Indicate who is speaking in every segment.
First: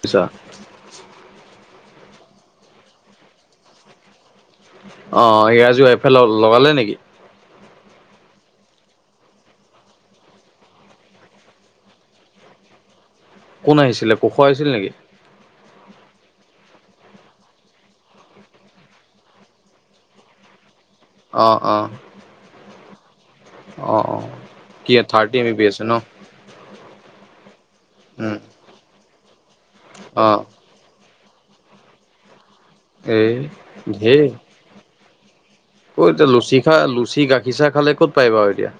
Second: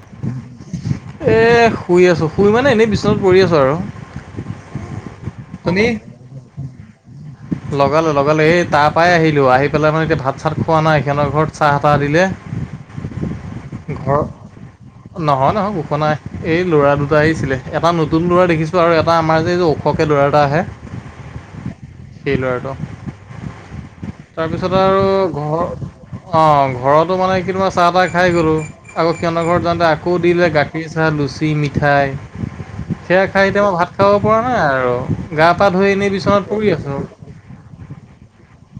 Speaker 1: পিছা।
Speaker 2: এ শুই আছোঁ, শুই মানে এনেই বিচনাত পৰি আছোঁ আৰু।
Speaker 1: অহ, ইয়া যি এইফালে লগালে নেকি?
Speaker 2: লগালোঁ-লগালোঁ এই তাৰ পৰাই আহিলোঁ। আহি পেলাই মানে এতিয়া ভাত-চাত খোৱা নাই সেইখনৰ ঘৰত চাহ-তাহ দিলে।
Speaker 1: কোন আহিছিলে,
Speaker 2: ঘৰ
Speaker 1: কোশো আহিছিল নেকি?
Speaker 2: নহয়, নহয়, কোশো নাই এই ল'ৰা দুটা আহিছিলে, এটা নতুন ল'ৰা দেখিছোঁ আৰু এটা আমাৰ যে ওখকে ল'ৰা এটা আহে।
Speaker 1: অহ', অহ'।
Speaker 2: সেই ল'ৰাটো।
Speaker 1: অহ', অহ'।
Speaker 2: তাৰপিছত আৰু ঘ' অহ, ঘৰতো মানে কিবা চাহ-তাহ খায়
Speaker 1: উম
Speaker 2: গ'লোঁ। আকৌ সিহঁতৰ ঘৰত যাওঁতে আকৌ
Speaker 1: অ
Speaker 2: দিলে গাখীৰ, চাহ, লুচি, মিঠাই। সেয়া
Speaker 1: এই
Speaker 2: খায় এতিয়া মই ভাত খাব
Speaker 1: ধেৰ
Speaker 2: পৰা নাই আৰু গা পা ধুই
Speaker 1: অ
Speaker 2: এনেই
Speaker 1: এতিয়া
Speaker 2: বিচনাত
Speaker 1: লুচি
Speaker 2: পৰি
Speaker 1: খা
Speaker 2: আছোঁ।
Speaker 1: লুচি গাখীৰ চাহ খালে ক'ত পাৰিব আৰু এতিয়া।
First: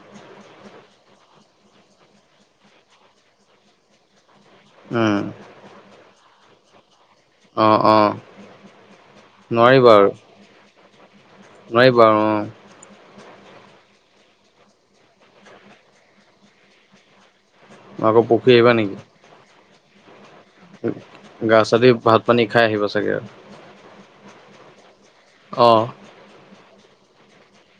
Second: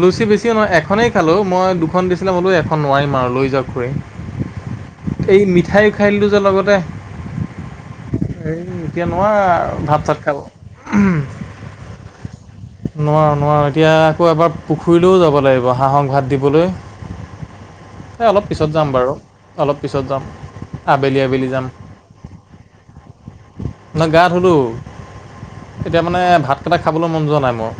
Speaker 2: লুচি বেছি নহয় এখনেই খালোঁ। মই দুখন দিছিলে বোলো এখন নোৱাৰিম আৰু লৈ যাওঁক
Speaker 1: উম
Speaker 2: খুৰী। এই মিঠাই খায় দিলোঁ যে লগতে।
Speaker 1: অ অ
Speaker 2: এই এতিয়া নোৱাৰা আৰু ভাত-চাত খাব।
Speaker 1: নোৱাৰিব আৰু অহ।
Speaker 2: নোৱাৰোঁ, নোৱাৰোঁ। এতিয়া আকৌ এবাৰ পুখুৰীলৈও যাব লাগিব হাঁহক ভাত দিবলৈ।
Speaker 1: আকৌ
Speaker 2: এই অলপ
Speaker 1: পুখুৰী
Speaker 2: পিছত
Speaker 1: আহিবা
Speaker 2: যাম
Speaker 1: নেকি
Speaker 2: বাৰু, অলপ পিছত যাম। আবেলি আবেলি
Speaker 1: গা চা ধুই ভাত পানী খায় আহিব চাগে আৰু।
Speaker 2: না গা ধুলোঁ
Speaker 1: অ
Speaker 2: এতিয়া মানে ভাতকেইটা খাবলৈ মন যোৱা নাই মোৰ।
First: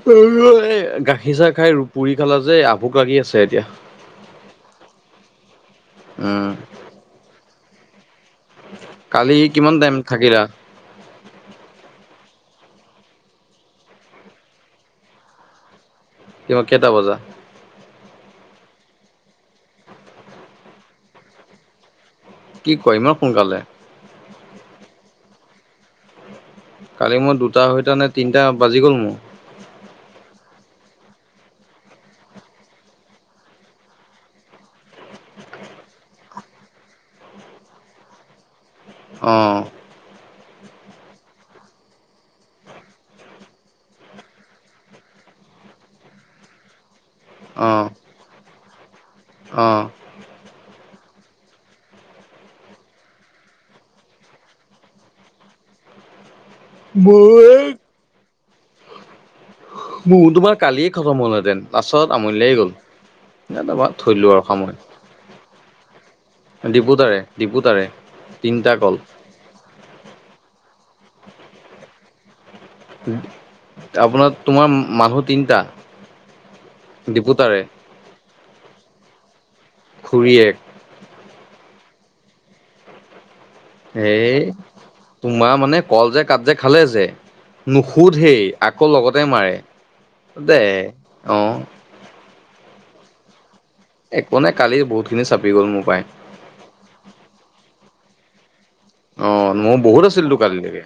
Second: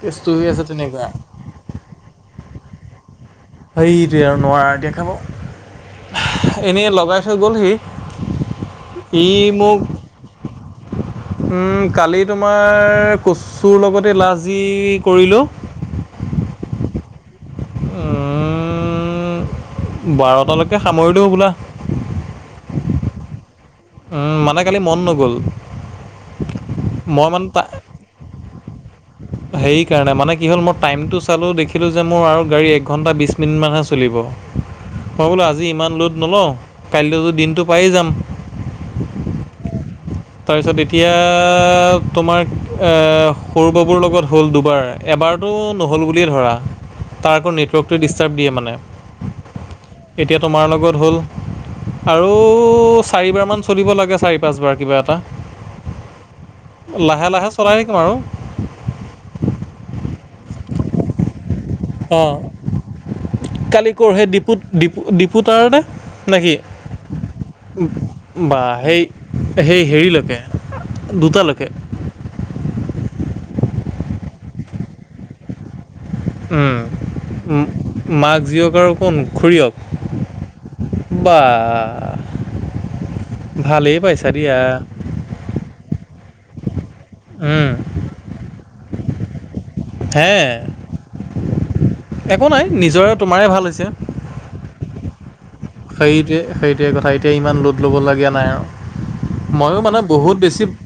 Speaker 2: কেচটো হৈ আছে তেনেকুৱা।
Speaker 1: গাখীৰ চাহ খায় পুৰি খালা যে আভুক লাগি আছে এতিয়া।
Speaker 2: সেইটোৱে আৰু নোৱাৰা এতিয়া
Speaker 1: উম
Speaker 2: খাব। এনেই লগাই থৈ গ'লহি। ই
Speaker 1: কালি কিমান
Speaker 2: মোক
Speaker 1: টাইম থাকিলা
Speaker 2: উম, কালি তোমাৰ কচুৰ লগতে লাজ যি কৰিলোঁ।
Speaker 1: কিয় কেইটা বজা?
Speaker 2: উম' বাৰটালৈকে সামৰিলোঁ হ'বলা।
Speaker 1: কি কয় ইমান সোনকালে।
Speaker 2: উম, মানে কালি মন নগ'ল।
Speaker 1: কালি মই দুটা সৈতে নে তিনিটা বাজি গ'ল মোৰ।
Speaker 2: সেই কাৰণে মানে কি হ'ল মই টাইমটো চালোঁ, দেখিলোঁ যে মোৰ আৰু গাড়ী একঘন্টা বিশ মিনতমান মান হে চলিব, মই বোলো আজি ইমান ল'ড নলওঁ কাইলৈতো দিনটো পায়েই যাম।
Speaker 1: অহ।
Speaker 2: তাৰপিছত এতিয়া তোমাৰ অহ, সৰু বাবুৰ লগত হ'ল দুবাৰ। এবাৰতটো নহ'ল বুলিয়ে ধৰা, তাৰ আকৌ নেটৱৰ্কটো ডিষ্টাৰ্ব দিয়ে মানে।
Speaker 1: অহ।
Speaker 2: এতিয়া তোমাৰ লগত হ'ল। আৰু চাৰিবাৰ মান চলিব লাগে, চাৰি পাঁচবাৰ কিবা এটা। এটা, লাহে-লাহে
Speaker 1: মোৰ
Speaker 2: চলাই থাকিম আৰু।
Speaker 1: মোৰ তোমাৰ কালিয়ে খতম হ'লহেতেন পাছত
Speaker 2: অঁ
Speaker 1: আমুলাই গ'ল। তোমাৰ
Speaker 2: কালি কৰ
Speaker 1: থৈ দিলো
Speaker 2: সেই
Speaker 1: আৰু
Speaker 2: দিপুত-দিপুতাৰ নে?
Speaker 1: দিপুতাৰে-দিপুতাৰে।
Speaker 2: বাহ সেই-সেই হেৰিলৈকে দুটালৈকে।
Speaker 1: আপোনাৰ তোমাৰ মানুহ তিনটা।
Speaker 2: উম, মাক জীয়েক আৰু কোন খুৰীয়ক।
Speaker 1: খুৰীয়ে।
Speaker 2: বাহ। পাইছা
Speaker 1: হেই
Speaker 2: দিয়া
Speaker 1: তোমাৰ মানে কল যে কাট যে খালে যে, নুশুধেইয়ে। আকৌ লগতে মাৰে
Speaker 2: হে
Speaker 1: দে অ'
Speaker 2: একো নাই নিজৰে তোমাৰে ভাল হৈছে
Speaker 1: একো নাই কালি বহুতখিনি চাপি গ'ল মোক
Speaker 2: সেইটোৱে সেইটোৱে কথা এতিয়া ইমান লোড ল'বলগীয়া নাই আৰু।
Speaker 1: অ' মোৰ
Speaker 2: ময়ো মানে
Speaker 1: আছিলতো
Speaker 2: বহুত বেছি
Speaker 1: কালিলৈকে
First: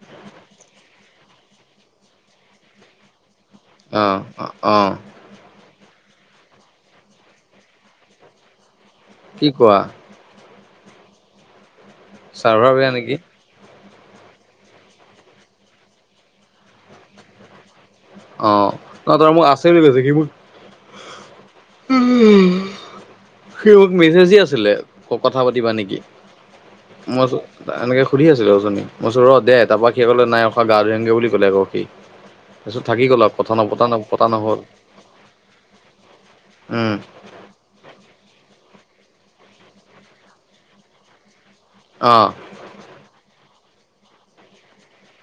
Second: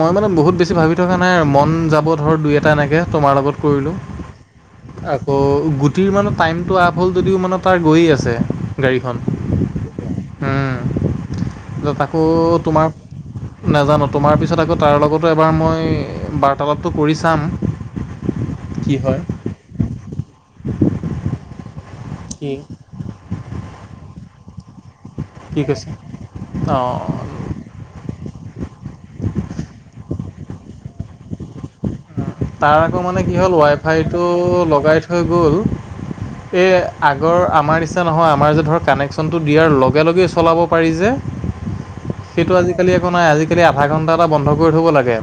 Speaker 2: মই মানে বহুত বেছি ভাবি থকা নাই মন যাব ধৰক দুই এটা এনেকৈ তোমাৰ লগত কৰিলোঁ
Speaker 1: অ', অ'। অ'।
Speaker 2: আ ত' গুটিৰ মানে টাইমটো আফ হ'ল যদিও মানে তাৰ গৈয়ে আছে গাড়ীখন
Speaker 1: কি কোৱা
Speaker 2: উম, তাকো
Speaker 1: চাৰ্ভাৰ
Speaker 2: তোমাৰ
Speaker 1: বেয়া নেকি
Speaker 2: নাজানোঁ তোমাৰ পিছত আকৌ তাৰ লগতো এবাৰ মই বাৰ্তালাপটো কৰি চাম।
Speaker 1: অ',
Speaker 2: কি
Speaker 1: নহ
Speaker 2: হয়
Speaker 1: তই মোক আছে বুলি কৈছে কি মোৰ
Speaker 2: কি
Speaker 1: সি মোক মেছেজ আছিলে কথা
Speaker 2: কি
Speaker 1: পাতিবা
Speaker 2: কৈছে
Speaker 1: নেকি
Speaker 2: অঁ
Speaker 1: মই এনেকৈ সুধিছিলোঁ জনী মই ৰ' দে তাৰৰা সি ক'লে নাই অখা গা ধুেগৈ বুলি ক'লে আকৌ সি
Speaker 2: তাৰ
Speaker 1: তাৰপিছত
Speaker 2: আকৌ
Speaker 1: থাকি গ'ল
Speaker 2: মানে
Speaker 1: আৰু
Speaker 2: কি
Speaker 1: কথা
Speaker 2: হ'ল ৱাই
Speaker 1: নপতা পতা
Speaker 2: ফাইটো
Speaker 1: নহ'ল
Speaker 2: লগাই থৈ গ'ল এই
Speaker 1: উম
Speaker 2: আগ আগৰ আমাৰ নিচিনা নহয় আমাৰ যে ধৰ কানেকশ্যনটো দিয়াৰ লগে লগেই চলাব পাৰি যে
Speaker 1: অ'।
Speaker 2: সেইটো আজিকালি একো নাই আজিকালি আধা ঘন্টা এটা বন্ধ কৰি থব লাগে।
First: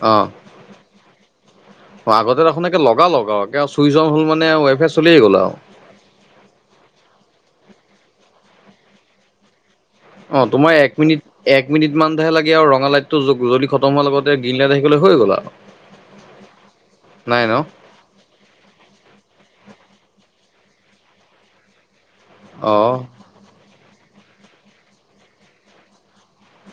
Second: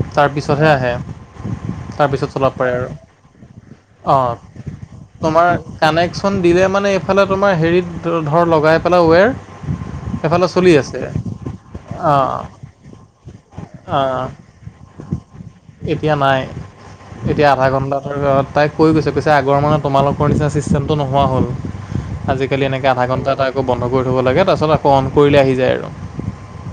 Speaker 1: অ'।
Speaker 2: চহে আহে।
Speaker 1: অ',
Speaker 2: তাৰপিছত
Speaker 1: আগতে
Speaker 2: চলাব
Speaker 1: দেখোনে
Speaker 2: পাৰে আৰু
Speaker 1: লগাল লগ আৰু চুইচ অন' হ'ল
Speaker 2: অঁ
Speaker 1: মানে ৱাইফাই চলিয়েই গ'ল
Speaker 2: তোমাৰ
Speaker 1: আৰু।
Speaker 2: কানেকশ্যন দিলে মানে এইফালে তোমাৰ হেৰিত ধৰ লগাই পেলাই ৱেৰ
Speaker 1: অ',
Speaker 2: সেইফালে চলি
Speaker 1: তোমাৰ এক
Speaker 2: আছে
Speaker 1: মিনিট এক মিনিট মানহে
Speaker 2: অঁ
Speaker 1: লাগে আৰু ৰঙা লাইটটো জ্বলি খতম হোৱাৰ
Speaker 2: অঁ
Speaker 1: লগতে কিনিল থাকিলে হৈ গ'ল আৰু।
Speaker 2: এতিয়া নাই
Speaker 1: নাই
Speaker 2: এতিয়া
Speaker 1: ন
Speaker 2: আধা ঘন্টা ধ তাই কৈ গৈছে কৈছে আগৰ মানে তোমালোকৰ নিচিনা চিষ্টেমটো নোহোৱা হ'ল আজিকালি এনেকে
Speaker 1: অ'
Speaker 2: আধা ঘণ্টা এটা আকৌ বন্ধ কৰি থ'ব লাগে তাৰপাছত আকৌ অন কৰিলে আহি যায় আৰু।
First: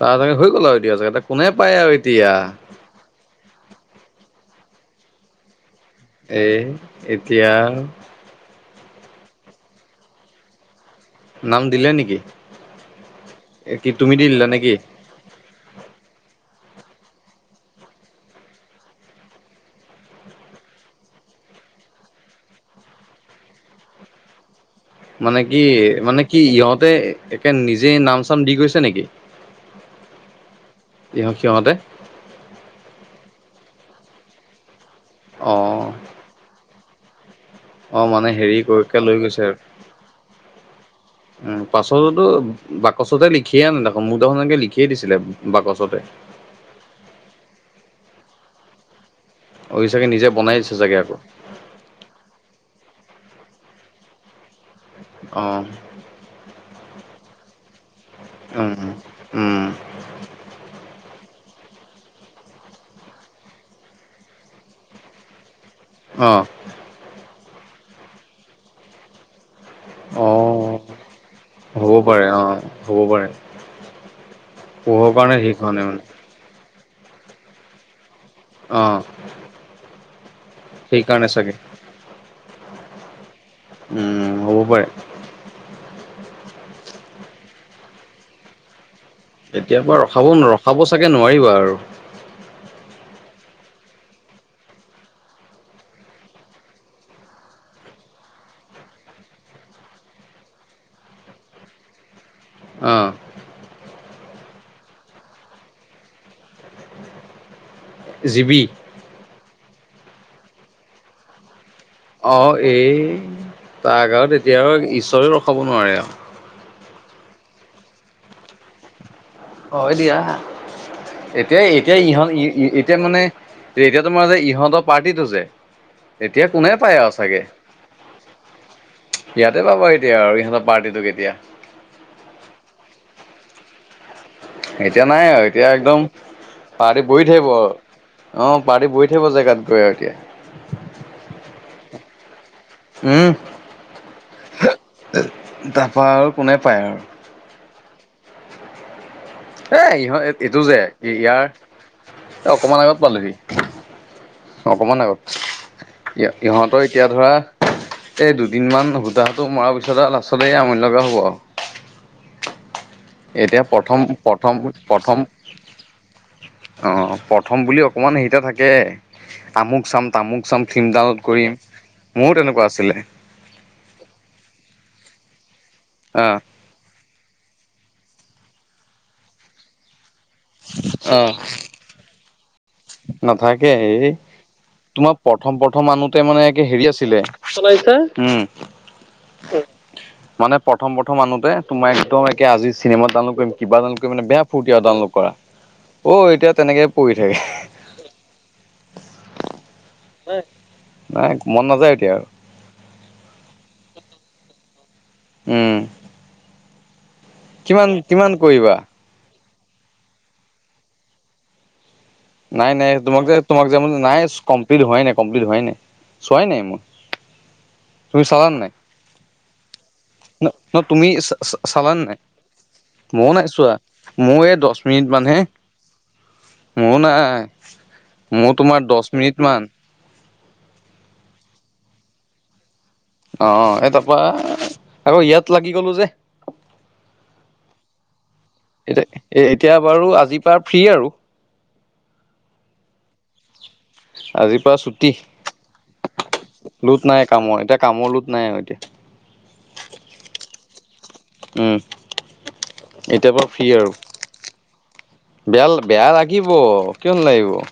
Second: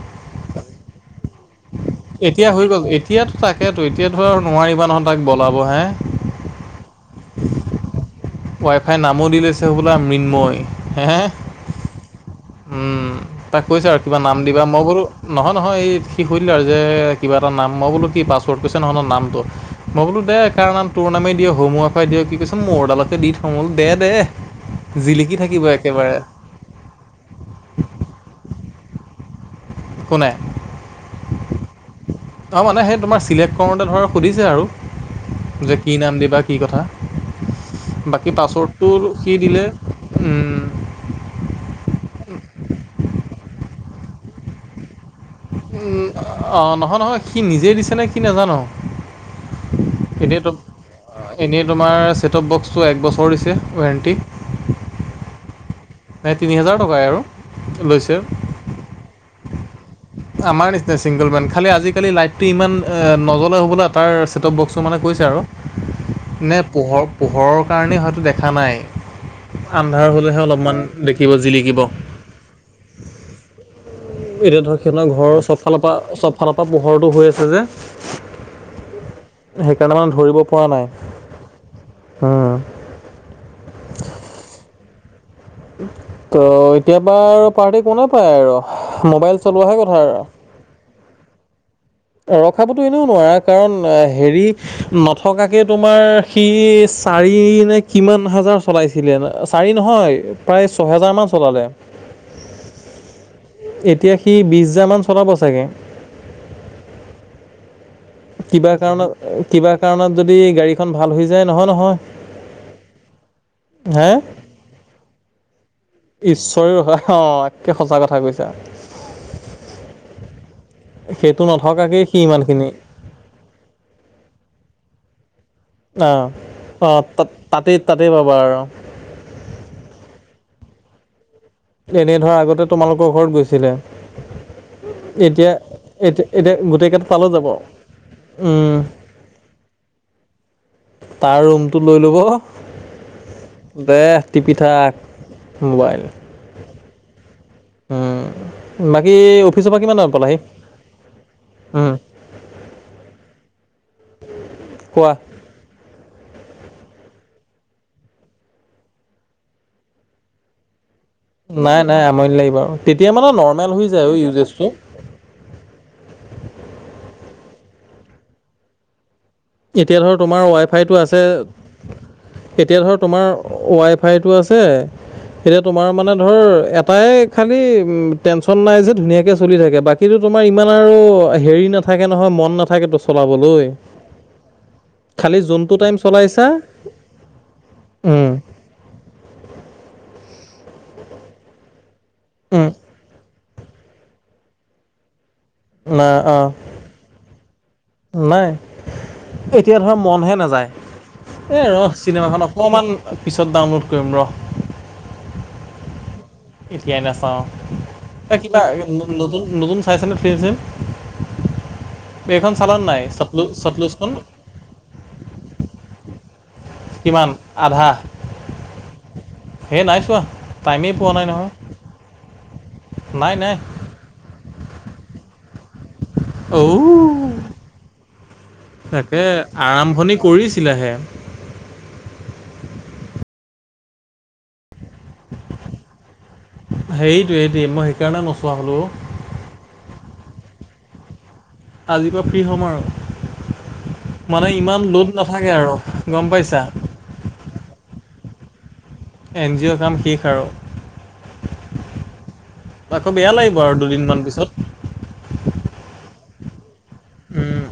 Speaker 1: তাৰ চাগে হৈ গ'ল আৰু এতিয়া চাগে ত কোনে পায় আৰু।
Speaker 2: এতিয়া হৈ গ'ল এতিয়াতো তাকেতো এতিয়াাতো আৰু নোৱাৰিবা নহয় তাক বলাব হে।
Speaker 1: এ এতিয়া
Speaker 2: ৱাইফাইৰ নামো দি লৈছে বোলা মৃন্ময় হে হে
Speaker 1: নাম দিলে নেকি
Speaker 2: উম, তাক কৈছ
Speaker 1: কি
Speaker 2: আৰু
Speaker 1: তুমি
Speaker 2: কিবা
Speaker 1: দি
Speaker 2: নাম
Speaker 1: দিলা
Speaker 2: দিবা
Speaker 1: নেকি
Speaker 2: মই বোলো নহয়, নহয় এই শিশল্য আৰু যে কিবা এটা নাম মই বোলো কি পাছৱৰ্ড কৈছোঁ নহ ন নামটো মই বোলো দে কাৰ নাম তোৰ নামে দিয় হোমৱ্ফাই দিয় কি কৈছ মোৰ দালকে দি থো দে দে জিলিকি
Speaker 1: মানে কি
Speaker 2: থাকিব একেবাৰে
Speaker 1: মানে কি ইহঁতে একে নিজে নাম চাম দি গৈছে নেকি?
Speaker 2: একো নাই
Speaker 1: ইহ সিহঁতে
Speaker 2: অ', মানে সেই তোমাৰ চিলেক্ট কৰোঁতে ধৰক সুধিছে আৰু।
Speaker 1: অ
Speaker 2: যে কি নাম দিবা কি কথা।
Speaker 1: অ মানে
Speaker 2: বাকী
Speaker 1: হেৰি
Speaker 2: পাছৱৰ্ডটো
Speaker 1: কৰিকে লৈ
Speaker 2: সি
Speaker 1: গৈছে
Speaker 2: দিলে
Speaker 1: পাছৱৰ্ডটো বাকচতে লিখিয়ে আ দেখোন মোৰ দেখোন এনেকৈ লিখিয়ে দিছিলে। বাকচতে
Speaker 2: অ', নহয় নহয় সি নিজেই দিছেনে সি নাজানোঁ
Speaker 1: অ ই চাগে নিজে
Speaker 2: এনেইতো
Speaker 1: বনাই দিছে চাগে আকৌ
Speaker 2: এনেই তোমাৰ ছেটপ বক্সটো এক বছৰ দিছে ৱোৰেণ্টি
Speaker 1: অ'
Speaker 2: নাই তিনি হোজাৰ টকাই আৰু লৈছে
Speaker 1: উম, উম।
Speaker 2: আমাৰ নিচিনা চিংগল মেন খালি আজিকালি লাইটটো ইমান নজ্বলে হ'বলা তাৰ চটেপ বক্সটো মানে কৈছে আৰু
Speaker 1: অ
Speaker 2: নে পোহৰ পোহৰৰ কাৰণেই হয়তো দেখা নাই। আন্ধাৰ
Speaker 1: অ
Speaker 2: হ'লেহে অলপমান দেখিব জিলিকিব।
Speaker 1: হ'ব পাৰে অ' হ'ব পাৰে।
Speaker 2: এতিয়া ধৰ
Speaker 1: পোহৰ
Speaker 2: সিহঁতৰ
Speaker 1: কাৰণে
Speaker 2: ঘৰৰ
Speaker 1: হেৰি হোৱা নাই
Speaker 2: চবফালৰপৰা
Speaker 1: মানে
Speaker 2: চবফালৰপৰা পোহৰটো হৈ আছে যে
Speaker 1: অ'।
Speaker 2: সেইকাৰণে মানে ধৰিব পৰা নাই
Speaker 1: সেই কাৰণে চাগে, উম, হ'ব পাৰে।
Speaker 2: ত' এতিয়াৰপা পাৰ্টি কোনেওঁ নাপায় আৰু মোবাইল চলোৱাহে কথা
Speaker 1: এতিয়াৰপৰা
Speaker 2: আৰু
Speaker 1: ৰখাব ৰখাব চাগৈ নোৱাৰিবা আৰু।
Speaker 2: ৰখাবতো এনেও নোৱাৰা কাৰণ হেৰি নথকাকে তোমাৰ সি চাৰি নে কিমান হাজাৰ চলাইছে। ছিলে চাৰি নহয়, প্ৰায় ছহেজাৰমান চলালে।
Speaker 1: অ'।
Speaker 2: এতিয়া সি বিশহাজাৰ মান চলাব চাগে।
Speaker 1: জিবি
Speaker 2: কিবা কাৰণত কিবা কাৰণত যদি গাড়ীখন ভাল হৈ যায় নহয়, নহয়।
Speaker 1: অ' এই তাৰ
Speaker 2: হে
Speaker 1: গাঁৱত এতিয়া আৰু ঈশ্বৰে ৰখাব নোৱাৰে আৰু।
Speaker 2: ঈশ্বৰে অ' একে সঁচা কথা কৈছা।
Speaker 1: অ' দিয়া,
Speaker 2: সেইটো
Speaker 1: এতিয়া এতিয়া
Speaker 2: নথকাকেই সি
Speaker 1: ইহত ই
Speaker 2: ইমানখিনি
Speaker 1: এতিয়া মানে এতিয়া তোমাৰ যে ইহঁতৰ পাৰ্টিটো যে
Speaker 2: অ',
Speaker 1: এতিয়া কোনে পায়
Speaker 2: অ'
Speaker 1: আৰু চাগে
Speaker 2: তাতেই তাতেই পাবা আৰু।
Speaker 1: ইয়াতে পাবা এতিয়া আৰু ইহঁতৰ পাৰ্টিটো কেতিয়া।
Speaker 2: এনে ধৰা আগতে তোমালোকৰ ঘৰত গৈছিলে।
Speaker 1: এতিয়া নাই আৰু এতিয়া একদম
Speaker 2: এতিয়া এতিয়া
Speaker 1: পাৰ্টি
Speaker 2: গোটেইকেইটা
Speaker 1: বহি
Speaker 2: তালৈ
Speaker 1: থাকিব।
Speaker 2: যাব
Speaker 1: অ'
Speaker 2: উম,
Speaker 1: পাৰ্টি বহি থাকিব জেগাত গৈ একে।
Speaker 2: তাৰ ৰুমটো লৈ ল'ব
Speaker 1: উম
Speaker 2: দে টিপি থাক
Speaker 1: তাৰপা
Speaker 2: মোবাইল।
Speaker 1: আৰু কোনে পায় আৰু।
Speaker 2: উম। বাকি অফি
Speaker 1: এ, ইহঁত এইটো যে ইয়াৰ
Speaker 2: উম
Speaker 1: অকমান আগত পালোহি। অকমান
Speaker 2: কোৱা
Speaker 1: আগত। ই-ইহঁতৰ এতিয়া ধৰা এই দুদিনমান সূতাটো মৰাৰ পিছত আৰু লাষ্টতে এ, আমনি লগা হ'ব আৰু।
Speaker 2: নাই নাই আমনি নালাগি বাৰু, তেতিয়া মানে
Speaker 1: এতিয়া
Speaker 2: নৰ্মেল হৈ
Speaker 1: প্ৰথম
Speaker 2: যায়
Speaker 1: প্ৰথম
Speaker 2: ইউজেচটো।
Speaker 1: প্ৰথম, অ' প্ৰথম বুলি অকমান হেৰি এটা থাকে। তামুক
Speaker 2: এতিয়া
Speaker 1: চাম
Speaker 2: ধৰ তোমাৰ
Speaker 1: তামুক
Speaker 2: ৱাই
Speaker 1: চাম, ফিল্ম
Speaker 2: ফাইটো আছে
Speaker 1: ডাউনলোড কৰিম, মোৰো তেনেকুৱা আছিলে।
Speaker 2: ৱাইফাইটো আছে, এতিয়া তোমাৰ মানে ধৰ এটাই খালি উ, টেনচন নাই যে ধুনীয়াকে চলি থাকে, বাকী তোমাৰ ইমান আৰু
Speaker 1: অ
Speaker 2: হেৰি না নাথাকে নহয়, মন নাথাকেতো চলাবলৈ।
Speaker 1: নাথাকে এই তোমাৰ
Speaker 2: খালি
Speaker 1: প্ৰথম
Speaker 2: যোনটো
Speaker 1: প্ৰথম
Speaker 2: টাইম
Speaker 1: আনোতে মানে
Speaker 2: চলাইছা
Speaker 1: একে হেৰি আছিলে, চলাইছা,
Speaker 2: উম
Speaker 1: উম। মানে প্ৰথম প্ৰথম আনোতে তোমাৰ একদম একে
Speaker 2: উম
Speaker 1: আজি চিনেমা ডানলুদ কৰিম, কিবা জানো মানে বেয়া ফুুৰ্তি আৰু ডাউনলোড কৰা,
Speaker 2: নাই
Speaker 1: অ'
Speaker 2: অঁ
Speaker 1: এতিয়া তেনেকে পৰি থাকে।
Speaker 2: নাই, এতিয়া ধৰ মনহে
Speaker 1: নাই
Speaker 2: নাযায়৷
Speaker 1: নাই মন
Speaker 2: এ,
Speaker 1: নাযায়
Speaker 2: ৰ'
Speaker 1: এতিয়া আৰু
Speaker 2: চিনেমাখন অকমান পিছত ডাউনলোড কৰিম ৰ'৷
Speaker 1: উম।
Speaker 2: এতিয়াই নাচাও
Speaker 1: কিমান কিমান
Speaker 2: এ, কিবা
Speaker 1: কৰিবা
Speaker 2: নতু নতুন নতুন চাইছানে ফ্ৰী এ চিম?
Speaker 1: নাই নাই, তোমাক যে তোমাক যে, নাই কমপ্লিট হোৱাই নাই কমপ্লিট হোৱাই নাই, চোৱাই নাই মই৷
Speaker 2: কিমান, আধা? সেই নাই চোৱা
Speaker 1: ন' ন'
Speaker 2: টাইমেই
Speaker 1: তুমি
Speaker 2: পোৱা নাই নহয়
Speaker 1: চাচালানে নাই? ময়ো নাই চোৱা। মোৰ এই দচ মিনিটমানহে।
Speaker 2: অ'।
Speaker 1: মোৰ নাই, মত
Speaker 2: তাকে আৰাম্ভণি কৰিছিলেহে।
Speaker 1: অ' এ তাৰপৰা আকৌ ইয়াত লাগি গলো যে,
Speaker 2: হেৰিটোৱে সেইটোৱে মই সেইকাৰণে নোচোৱা হ'লো অ'
Speaker 1: এতা এ এতিয়া বাৰু আজিৰ পৰা ফ্ৰী আৰু।
Speaker 2: আজিৰ পৰা ফ্ৰী হ'ম আৰু, মানে
Speaker 1: আজিৰ পৰা
Speaker 2: ইমান লোড নাথাকে আৰু, গম পাইছা?
Speaker 1: লোড নাই কামৰ, এতিয়া কামৰ লোড নাই আৰু এতিয়া।
Speaker 2: এনজিঅ'ৰ কাম শেষ আৰু।
Speaker 1: উম
Speaker 2: আকৌ
Speaker 1: এতিয়াৰ
Speaker 2: বেয়া লাগিব আৰু দুদিনমান পাছত।
Speaker 1: বেল, বেয়া লাগিব। কিয় নালাগিব
Speaker 2: উম,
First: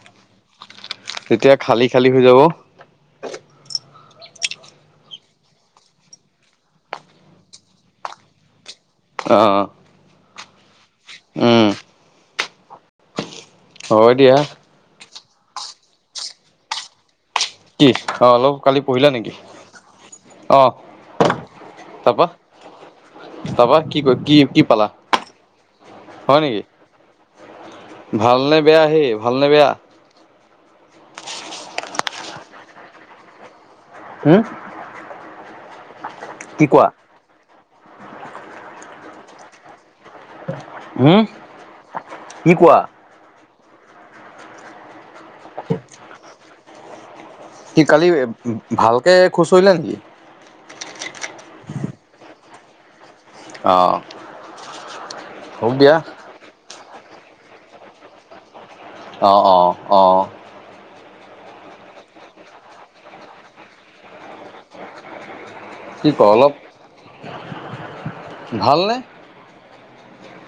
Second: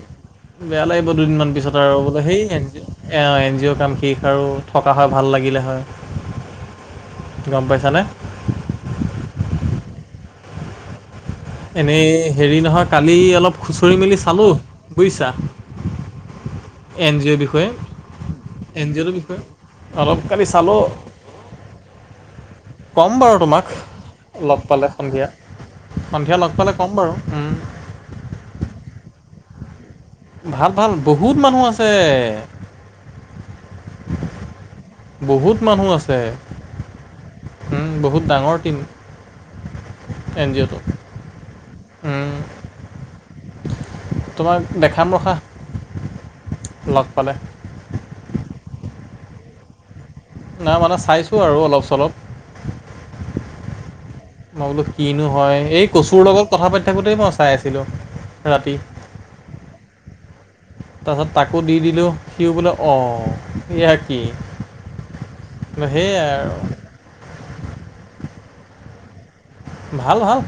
Speaker 2: বেয়া লাগিব দুদিনমান
Speaker 1: তেতিয়া
Speaker 2: পিছত
Speaker 1: খালী
Speaker 2: আৰু
Speaker 1: খালী হৈ
Speaker 2: বোলে
Speaker 1: যাব
Speaker 2: সেই হেন। এও এনজিঅ'ৰ কাম শেষ আৰু, থকা হয় ভাল লাগিলে হয়। গম পাইছানে?
Speaker 1: অ'। উম,
Speaker 2: এনেই হেৰি নহয়, কালি অলপ খুচুৰি
Speaker 1: হয়
Speaker 2: মেলি
Speaker 1: দিয়া
Speaker 2: চালোঁ। বুজিছা, এনজিঅ' দেখ কেতোয়ে,
Speaker 1: কি অ', অলপ কালি পঢ়িলা
Speaker 2: এনজিঅ'ৰ
Speaker 1: নেকি
Speaker 2: বিষয়ে অলপ কালি
Speaker 1: অ',
Speaker 2: চালোঁ।
Speaker 1: তাৰপা
Speaker 2: ক'ম বাৰু তোমাক,
Speaker 1: তাৰপা কি ক কি কি
Speaker 2: লগ
Speaker 1: পালা
Speaker 2: পালে সন্ধিয়া, সন্ধিয়া
Speaker 1: হয়
Speaker 2: লগ
Speaker 1: নেকি
Speaker 2: পালে ক'ম বাৰু, উম।
Speaker 1: ভালনে বেয়া সেই, ভালনে বেয়া?
Speaker 2: ভাল ভাল, বহুত মানুহ আছে।
Speaker 1: হম?
Speaker 2: বহুত মানুহ আছে৷
Speaker 1: কি কোৱা।
Speaker 2: উম বহুত ডাঙৰ টিম এন জি অ'টো।
Speaker 1: হম, কি কোৱা?
Speaker 2: তোমাক দেখাম ৰখা।
Speaker 1: [unintelligible]
Speaker 2: লগ পালে।
Speaker 1: সি কালি, ভালকে খোচৰিলে নেকি?
Speaker 2: নাই মানে, চাইছোঁ আৰু অলপ চলপ।
Speaker 1: অ',
Speaker 2: মই বোলো কিনো হয়,
Speaker 1: হওক
Speaker 2: এই
Speaker 1: দিয়া
Speaker 2: কচুৰ লগত কথা পাতি থাকোতেই মই চাই আছিলো, ৰাতি।
Speaker 1: অ' অ', অ'।
Speaker 2: তাৰপিছত তাকো দি দিলো, সিও বোলে অ' এইয়া কি?
Speaker 1: কি
Speaker 2: সেয়াই
Speaker 1: ক, অলপ,
Speaker 2: আৰু
Speaker 1: ভালনে?
Speaker 2: ভাল ভাল।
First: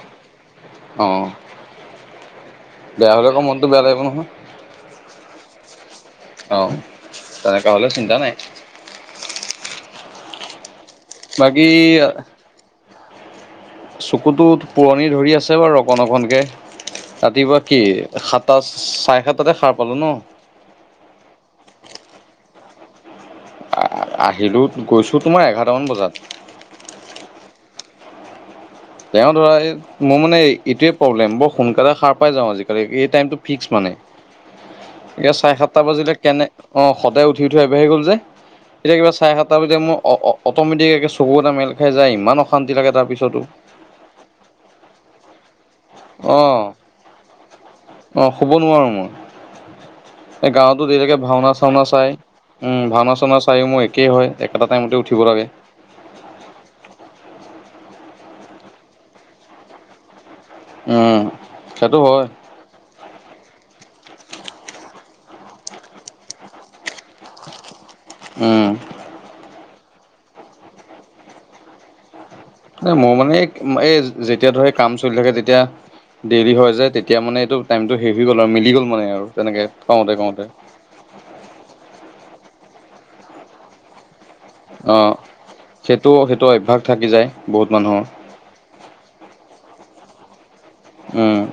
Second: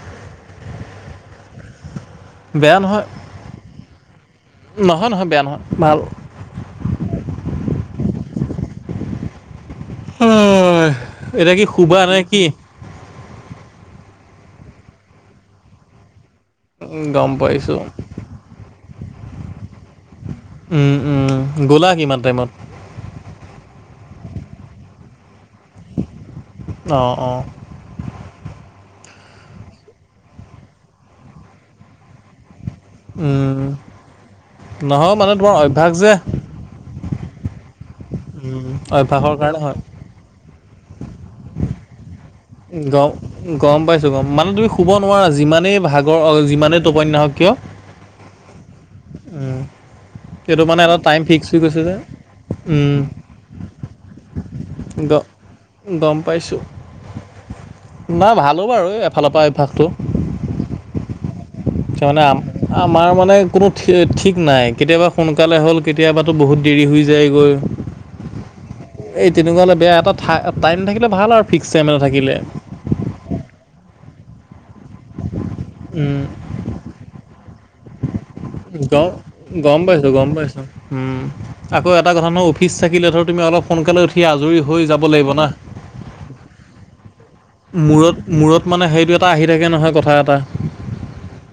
Speaker 1: অ'। বেয়া হলে, আকৌ মনতো বেয়া লাগিব নহয়।
Speaker 2: নহয় নহয়, বেয়া নহয়, ভাল।
Speaker 1: অ', তেনেকুৱা হ'লেও চিন্তা নাই।
Speaker 2: এই, এতিয়া কি
Speaker 1: বাকী
Speaker 2: শুবা নেকি?
Speaker 1: চকুতো টোপনি ধৰি আছে বাৰু, অকন অকনকে,
Speaker 2: গম
Speaker 1: ৰাতিপুৱা কি
Speaker 2: পাইছোঁ
Speaker 1: সাত তাত চাৰে সাত তাতে সাৰ পালো ন।
Speaker 2: উম, উম, গ'লা কিমান টাইমত?
Speaker 1: আহিলোঁ, গৈছোঁ, তোমাৰ এঘাৰটামান বজাত।
Speaker 2: অ', অ'।
Speaker 1: তেওঁ ধৰা, এই মোৰ মানে এইটোৱে প্ৰব্লেম, বৰ সোনকালে সাৰ পাই যাওঁ আজিকালি। এই টাইমটো ফিক্স মানে,
Speaker 2: নহয়
Speaker 1: এ
Speaker 2: মানে তোমাৰ
Speaker 1: চাৰে সাতটা
Speaker 2: অভ্যাস যে
Speaker 1: বাজিলে কেনে অ', সদায় উঠি, উঠি অভ্যাস হৈ গ'ল যে, এতিয়া কিবা চাৰে
Speaker 2: অভ্যাসৰ
Speaker 1: সাতটা
Speaker 2: কাৰণে হয়
Speaker 1: বজাত মই অ-অ-অট'মেটিক একে চকু কেইটা মেল খাই যায় ইমান অশান্তি লাগে তাৰ পিছতো
Speaker 2: গাম-গাম পাইছোঁ। মানে তুমি শুব নোৱাৰা। যিমানেই ভাগৰ, যিমানেই টোপনি নাহক কিয়।
Speaker 1: অহ, শুব নোৱাৰোঁ মই। এই
Speaker 2: এইটো মানে
Speaker 1: গাঁৱতো
Speaker 2: এটা
Speaker 1: দেৰিকে
Speaker 2: টাইম ফিক্স হৈ গৈছে
Speaker 1: ভাওনা-চাওনা
Speaker 2: যে
Speaker 1: চাই উম, ভাওনা-চাওনা চাইও মোৰ একেই হয়। একেটা টাইমতে
Speaker 2: গ
Speaker 1: উঠিব লাগে।
Speaker 2: গম পাইছোঁ, না ভালো বাৰু এই এফালৰ পৰা অভ্যাসটো।
Speaker 1: উম। সেইটো
Speaker 2: তাৰমানে
Speaker 1: হয়
Speaker 2: আ আমাৰ মানে কোনো ঠি-ঠিক নাই, কেতিয়াবা সোনকালে হ'ল কেতিয়াবাটো বহুত দেৰি হৈ যায়। যায় গৈ।
Speaker 1: উম
Speaker 2: এই তেনেকুৱা হ'লে বেয়া, এটা টাইম থাকিলে ভাল আৰু ফিক্স টাইম এটা থাকিলে।
Speaker 1: নাই মই মানে এক-এই যেতিয়া ধৰি কাম চলি থাকে তেতিয়া দেৰি হৈ যায় তেতি এতিয়া মানে এইটো টাইমটো হেভি গ'ল আৰু মিলি গ'ল মানে
Speaker 2: গম
Speaker 1: আৰু তেনেকে
Speaker 2: গম পাইছোঁ গম
Speaker 1: কওঁতে-কওঁতে।
Speaker 2: পাইছোঁ উম, আকৌ এটা কথা নহয় অফিচ থাকিলে ধৰ তুমি অলপ সোনকালে উঠ উঠি আজৰি হৈ
Speaker 1: অ
Speaker 2: যাব লাগিব না।
Speaker 1: সেইটো সেইটো অভ্যাস থাকি যায় বহুত মানুহৰ
Speaker 2: মূৰত মূৰত মানে সেইটো এটা আহি থাকে নহয় কথা এটা।
Speaker 1: উম,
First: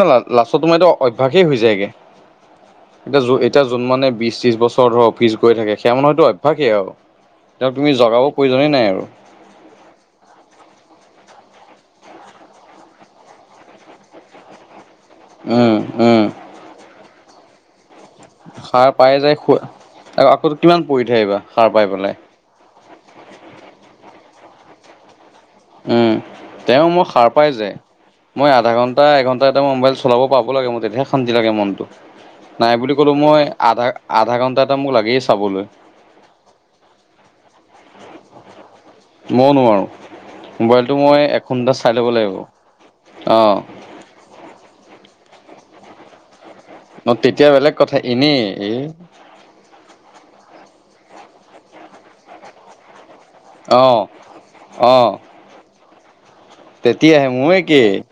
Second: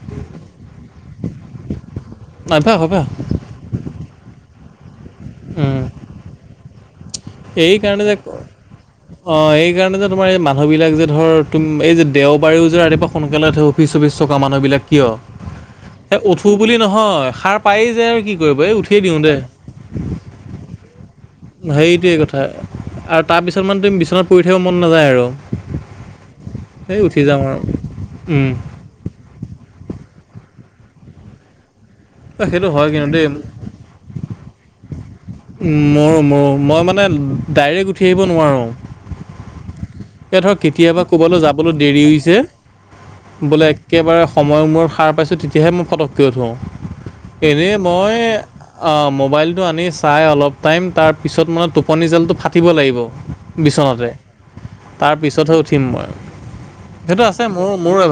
Speaker 1: না লাষ্টত তোমাৰ এইটো অভ্যাসেই হৈ যায়গে।
Speaker 2: অভ্যাস হ'ব।
Speaker 1: এতিয়া এতিয়া যোন মানে বিশ ত্ৰিশ বছৰ ধৰ অফিচ গৈ থাকে সেইয়া মানে হয়তো অভ্যাসেই আৰু। তেওঁক
Speaker 2: সেই
Speaker 1: তুমি
Speaker 2: কাৰণে যে
Speaker 1: জগাব প্ৰয়োজনেই নাই আৰু
Speaker 2: অহ, এই কাৰণে যে তোমাৰ এই মানুহবিলাক যে ধৰ তুম, এই যে দেওবাৰেও যে ৰাতিপুৱা সোনকালে উঠে অফিচ-চফিচ থকা মানুহবিলাক কিয়?
Speaker 1: উম', উম'।
Speaker 2: উঠো বুলি নহয়, সাৰ পায়েই যায় আৰু কি কৰিব এই উঠিয়ে দিওঁ দে।
Speaker 1: আৰু আকৌ কিমান পৰি থাকিবা। সাৰ পাই
Speaker 2: সেইটোৱে
Speaker 1: পেলাই
Speaker 2: কথা আৰু তাৰপিছত মানে তুমি বিচনাত পৰি থাকিব মন নাযায় আৰু।
Speaker 1: উম, তেওঁ
Speaker 2: এই
Speaker 1: মোৰ
Speaker 2: উঠি
Speaker 1: সাৰ
Speaker 2: যাম
Speaker 1: পাই
Speaker 2: আৰু
Speaker 1: যায়, মই আধা ঘন্টা এটা এঘণ্টা এটা মই মোবাইল চলাব পাব লাগে, মই তেতিয়াহে শান্তি লাগে মনটো,
Speaker 2: এই সেইটো
Speaker 1: নাই
Speaker 2: হয়
Speaker 1: বুলি
Speaker 2: কিন্তু
Speaker 1: কলেওঁ
Speaker 2: দেই
Speaker 1: মই আধা-আধা ঘণ্টা এটা মোক লাগ
Speaker 2: মোৰো মোৰো, মই মানে ডাইৰেক্ট উঠি আহিব নোৱাৰোঁ।
Speaker 1: মইও নোৱাৰো।
Speaker 2: এ ধৰ কেতিয়াবা ক'ৰবালৈ যাবলৈ দেৰি
Speaker 1: লাগিব
Speaker 2: হৈছে,
Speaker 1: অঁ।
Speaker 2: বোলে একেবাৰে সময় মূৰত সাৰ পাইছোঁ, তেতিয়াহে মই পটককৈ উঠো।
Speaker 1: অ তেতিয়া
Speaker 2: এনেই
Speaker 1: বেলেগ কথা
Speaker 2: মই
Speaker 1: এনেই এ
Speaker 2: অহ মোবাইলটো আনি চাই অলপ টাইম তাৰপিছত মানে টোপনি জালটো ফাটিব লাগিব।
Speaker 1: অ
Speaker 2: বিচনাতে,
Speaker 1: অ
Speaker 2: তাৰপিছতহে উঠিম মই। সেইটো
Speaker 1: তেতিয়াহে,
Speaker 2: আছে
Speaker 1: মইয়ো
Speaker 2: মোৰ
Speaker 1: একেই।
Speaker 2: মোৰ